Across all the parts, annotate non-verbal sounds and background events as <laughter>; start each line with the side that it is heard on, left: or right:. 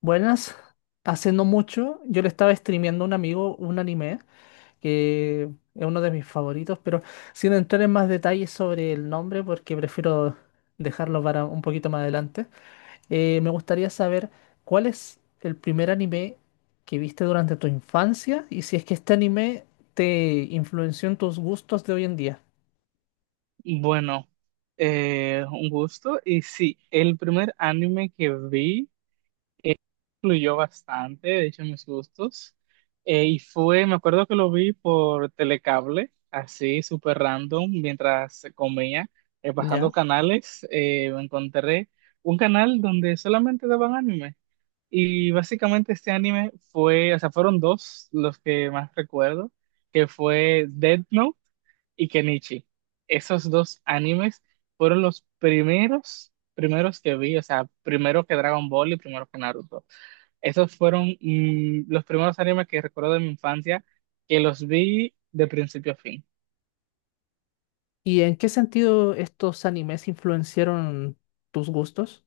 left: Buenas, hace no mucho yo le estaba streameando a un amigo un anime que es uno de mis favoritos, pero sin entrar en más detalles sobre el nombre porque prefiero dejarlo para un poquito más adelante, me gustaría saber cuál es el primer anime que viste durante tu infancia y si es que este anime te influenció en tus gustos de hoy en día,
right: Bueno, un gusto. Y sí, el primer anime que vi influyó bastante, de hecho, en mis gustos. Me acuerdo que lo vi por telecable, así, súper random, mientras comía, pasando
left: ¿ya?
right: canales, me encontré un canal donde solamente daban anime. Y básicamente este anime fue, o sea, fueron dos los que más recuerdo, que fue Death Note y Kenichi. Esos dos animes fueron los primeros que vi, o sea, primero que Dragon Ball y primero que Naruto. Esos fueron los primeros animes que recuerdo de mi infancia, que los vi de principio a fin.
left: ¿Y en qué sentido estos animes influenciaron tus gustos?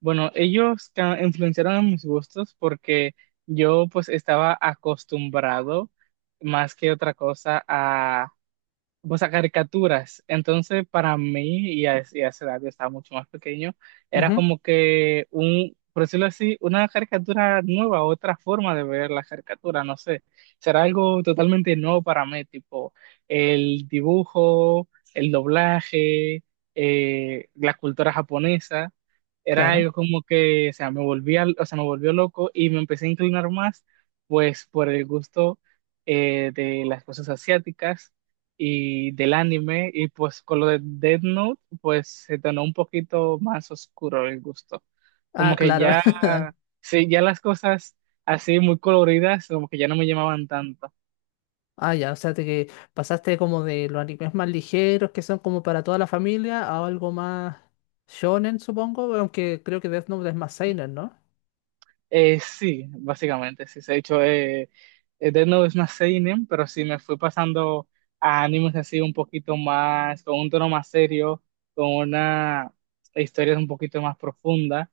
right: Bueno, influenciaron en mis gustos porque yo pues estaba acostumbrado más que otra cosa, o sea, caricaturas. Entonces, para mí, y a esa edad yo estaba mucho más pequeño, era
left: Ujú,
right: como que un, por decirlo así, una caricatura nueva, otra forma de ver la caricatura, no sé. Será algo totalmente nuevo para mí, tipo el dibujo, el doblaje, la cultura japonesa. Era
left: claro.
right: algo como que, o sea, me volvió loco y me empecé a inclinar más, pues, por el gusto de las cosas asiáticas y del anime, y pues con lo de Death Note, pues se tornó un poquito más oscuro el gusto.
left: Ah,
right: Como que
left: claro.
right: ya,
left: <laughs>
right: sí, ya las cosas así muy coloridas, como que ya no me llamaban tanto.
left: Ah, ya, o sea, te que pasaste como de los animes más ligeros que son como para toda la familia a algo más shonen, supongo, aunque creo que Death Note es más seinen, ¿no?
right: Sí, básicamente, sí. De hecho, Death Note es más seinen, pero sí me fui pasando a animes así un poquito más, con un tono más serio, con una historia un poquito más profunda,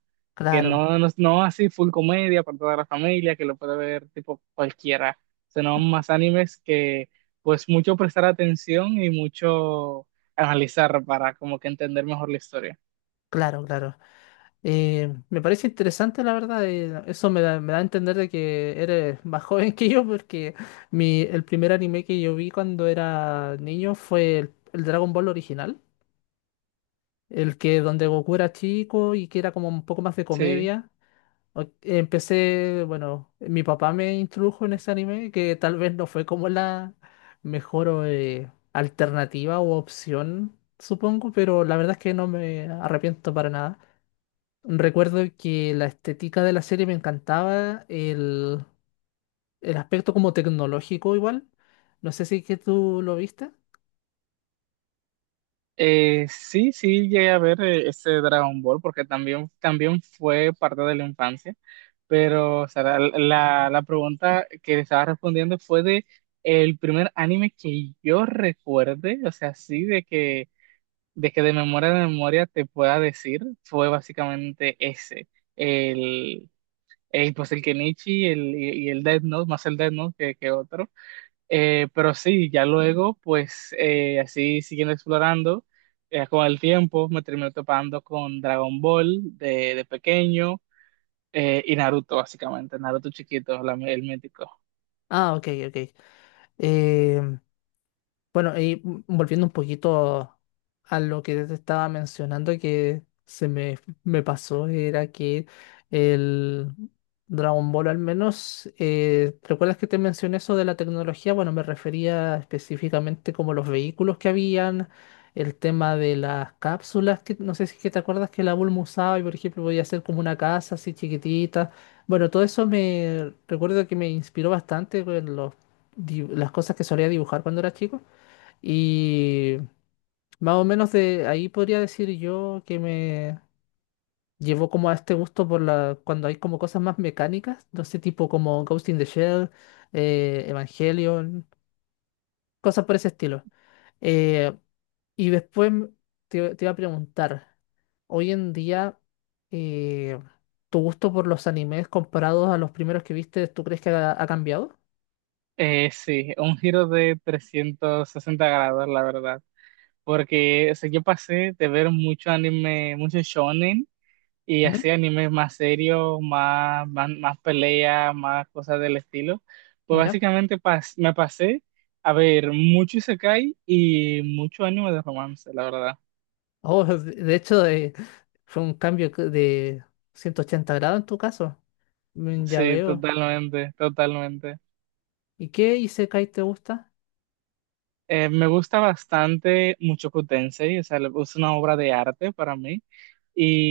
right: que
left: Claro,
right: no así full comedia para toda la familia, que lo puede ver tipo cualquiera, sino más animes que pues mucho prestar atención y mucho analizar para como que entender mejor la historia.
left: claro, claro. Me parece interesante, la verdad. Eso me da a entender de que eres más <laughs> joven que yo, porque el primer anime que yo vi cuando era niño fue el Dragon Ball original, el que donde Goku era chico y que era como un poco más de
right: Sí.
left: comedia. Empecé, bueno, mi papá me introdujo en ese anime que tal vez no fue como la mejor alternativa o opción, supongo, pero la verdad es que no me arrepiento para nada. Recuerdo que la estética de la serie me encantaba, el aspecto como tecnológico igual. No sé si que tú lo viste.
right: Sí, llegué a ver ese Dragon Ball porque también fue parte de la infancia, pero o sea, la pregunta que le estaba respondiendo fue de el primer anime que yo recuerde, o sea, sí, de que de memoria te pueda decir, fue básicamente ese, el, pues el Kenichi el, y el Death Note, más el Death Note que otro. Pero sí, ya luego, pues así siguiendo explorando, con el tiempo me terminé topando con Dragon Ball de pequeño, y Naruto, básicamente, Naruto chiquito, el mítico.
left: Ah, ok, ok. Em, Bueno, y volviendo un poquito a lo que te estaba mencionando que me pasó, era que el Dragon Ball al menos, ¿recuerdas que te mencioné eso de la tecnología? Bueno, me refería específicamente como los vehículos que habían, el tema de las cápsulas, que no sé si es que te acuerdas que la Bulma usaba y por ejemplo podía hacer como una casa así chiquitita. Bueno, todo eso me recuerdo que me inspiró bastante con las cosas que solía dibujar cuando era chico. Y más o menos de ahí podría decir yo que me llevó como a este gusto por la cuando hay como cosas más mecánicas, no sé, tipo como Ghost in the Shell, Evangelion, cosas por ese estilo. Eh, y después m- Te iba a preguntar, hoy en día, eh, ¿tu gusto por los animes comparados a los primeros que viste, tú crees que ha cambiado?
right: Sí, un giro de 360 grados, la verdad, porque o sea, yo pasé de ver mucho anime, mucho shonen y
left: Ujú.
right: así animes más serios, más peleas, más cosas del estilo. Pues
left: ¿Ya?
right: me pasé a ver mucho Isekai y mucho anime de romance, la verdad.
left: Oh, <laughs> de hecho, fue un de 180 grados en tu caso. Mm, ya
right: Sí,
left: veo.
right: totalmente, totalmente.
left: ¿Y qué Isekai te gusta?
right: Me gusta bastante Mushoku Tensei, o sea, es una obra de arte para mí.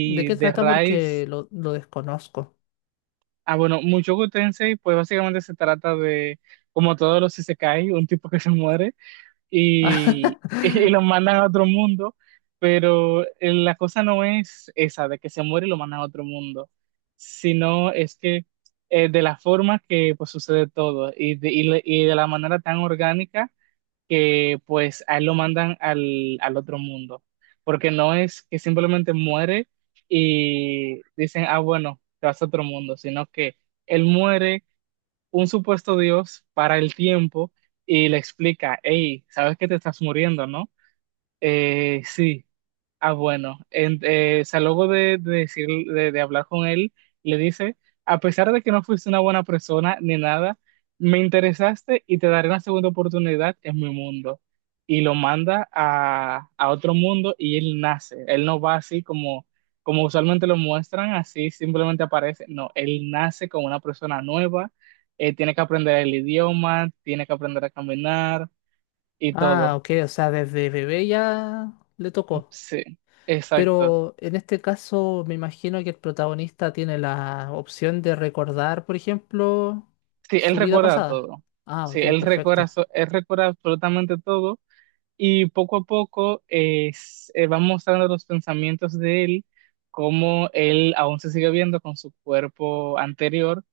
left: ¿De qué
right: de
left: trata? Porque
right: Rise,
left: lo desconozco.
right: ah, bueno, Mushoku Tensei, pues básicamente se trata de, como todos los Isekai, un tipo que se muere y, <laughs> y lo
left: <laughs>
right: mandan a otro mundo, pero la cosa no es esa, de que se muere y lo mandan a otro mundo, sino es que de la forma que pues sucede todo y de la manera tan orgánica que pues a él lo mandan al otro mundo, porque no es que simplemente muere y dicen, ah, bueno, te vas a otro mundo, sino que él muere un supuesto Dios para el tiempo y le explica, hey, sabes que te estás muriendo, ¿no? Sí. Ah, bueno, de decir, de hablar con él, le dice, a pesar de que no fuiste una buena persona ni nada, me interesaste y te daré una segunda oportunidad en mi mundo. Y lo manda a otro mundo y él nace. Él no va así como, como usualmente lo muestran, así simplemente aparece. No, él nace como una persona nueva, tiene que aprender el idioma, tiene que aprender a caminar y
left: Ah,
right: todo.
left: ok, o sea, desde bebé ya le tocó.
right: Sí, exacto.
left: Pero en este caso me imagino que el protagonista tiene la opción de recordar, por ejemplo,
right: Sí, él
left: su vida
right: recuerda
left: pasada.
right: todo.
left: Ah, ok,
right: Sí, él recuerda,
left: perfecto.
right: él recuerda absolutamente todo y poco a poco van mostrando los pensamientos de él, cómo él aún se sigue viendo con su cuerpo anterior,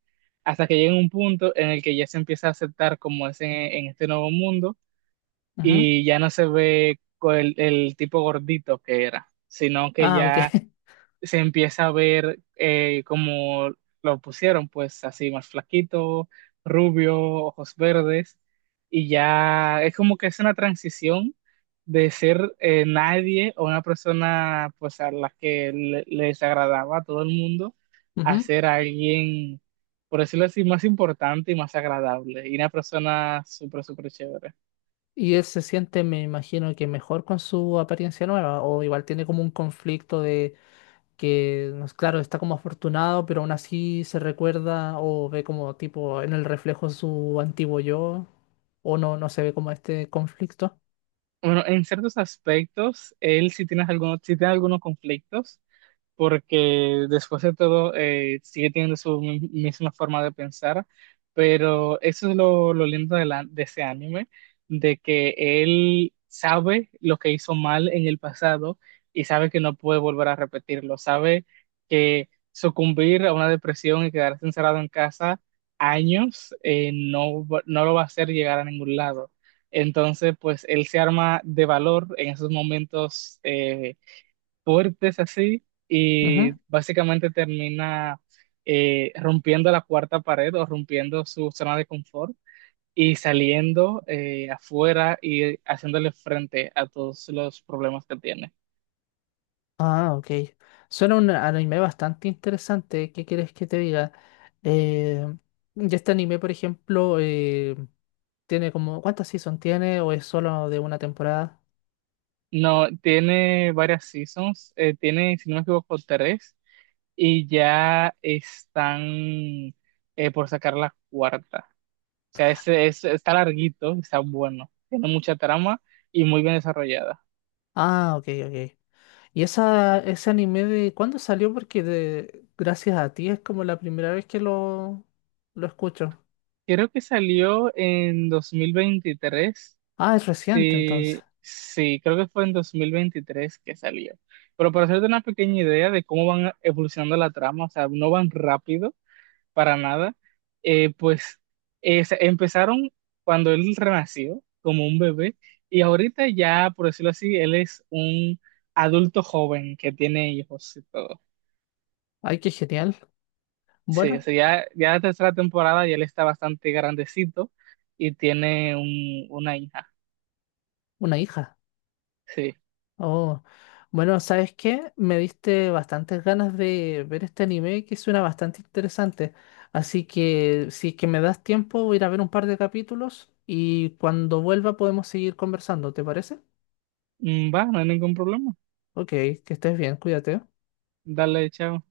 right: hasta que llega un punto en el que ya se empieza a aceptar como es en este nuevo mundo
left: Ujú.
right: y ya no se ve el tipo gordito que era, sino que
left: Ah, ok. <laughs>
right: ya se empieza a ver como lo pusieron, pues así más flaquito, rubio, ojos verdes, y ya es como que es una transición de ser nadie o una persona pues a la que les agradaba a todo el mundo a
left: Ujú.
right: ser alguien, por decirlo así, más importante y más agradable, y una persona súper, súper chévere.
left: Y él se siente, me imagino que mejor con su apariencia nueva, o igual tiene como un conflicto de... que, no es- claro, está como afortunado, pero aún así se recuerda o ve como tipo en el reflejo su antiguo yo, o no, no se ve como este conflicto.
right: Bueno, en ciertos aspectos, él sí tiene algunos conflictos, porque después de todo sigue teniendo su misma forma de pensar, pero eso es lo lindo de, de ese anime, de que él sabe lo que hizo mal en el pasado y sabe que no puede volver a repetirlo, sabe que sucumbir a una depresión y quedarse encerrado en casa años no lo va a hacer llegar a ningún lado. Entonces, pues él se arma de valor en esos momentos fuertes así y
left: Ujú.
right: básicamente termina rompiendo la cuarta pared o rompiendo su zona de confort y saliendo afuera y haciéndole frente a todos los problemas que tiene.
left: Ah, ok. Suena un anime bastante interesante. ¿Qué quieres que te diga? Eh, y este anime, por ejemplo, tiene como, ¿cuántas seasons tiene o es solo de una temporada?
right: No, tiene varias seasons, tiene, si no me equivoco, tres y ya están por sacar la cuarta. O sea, ese es, está larguito, está bueno, tiene mucha trama y muy bien desarrollada.
left: Ah, ok, ok. ¿Ese anime de cuándo salió? Porque de, gracias a ti es como la primera vez que lo escucho.
right: Creo que salió en 2023.
left: Ah, es reciente entonces.
right: Sí, sí, creo que fue en 2023 que salió. Pero para hacerte una pequeña idea de cómo van evolucionando la trama, o sea, no van rápido para nada, pues empezaron cuando él renació como un bebé y ahorita ya, por decirlo así, él es un adulto joven que tiene hijos y todo.
left: Ay, qué genial.
right: Sí, o
left: Bueno,
right: sea, ya, ya la tercera temporada y él está bastante grandecito y tiene un, una hija.
left: una hija.
right: Sí.
left: Oh, bueno, ¿sabes qué? Me diste bastantes ganas de ver este anime que suena bastante interesante. Así que si es que me das tiempo, voy a ir a ver un par de capítulos y cuando vuelva podemos seguir conversando, ¿te parece?
right: Va, no hay ningún problema.
left: Ok, que estés bien, cuídate.
right: Dale, chao.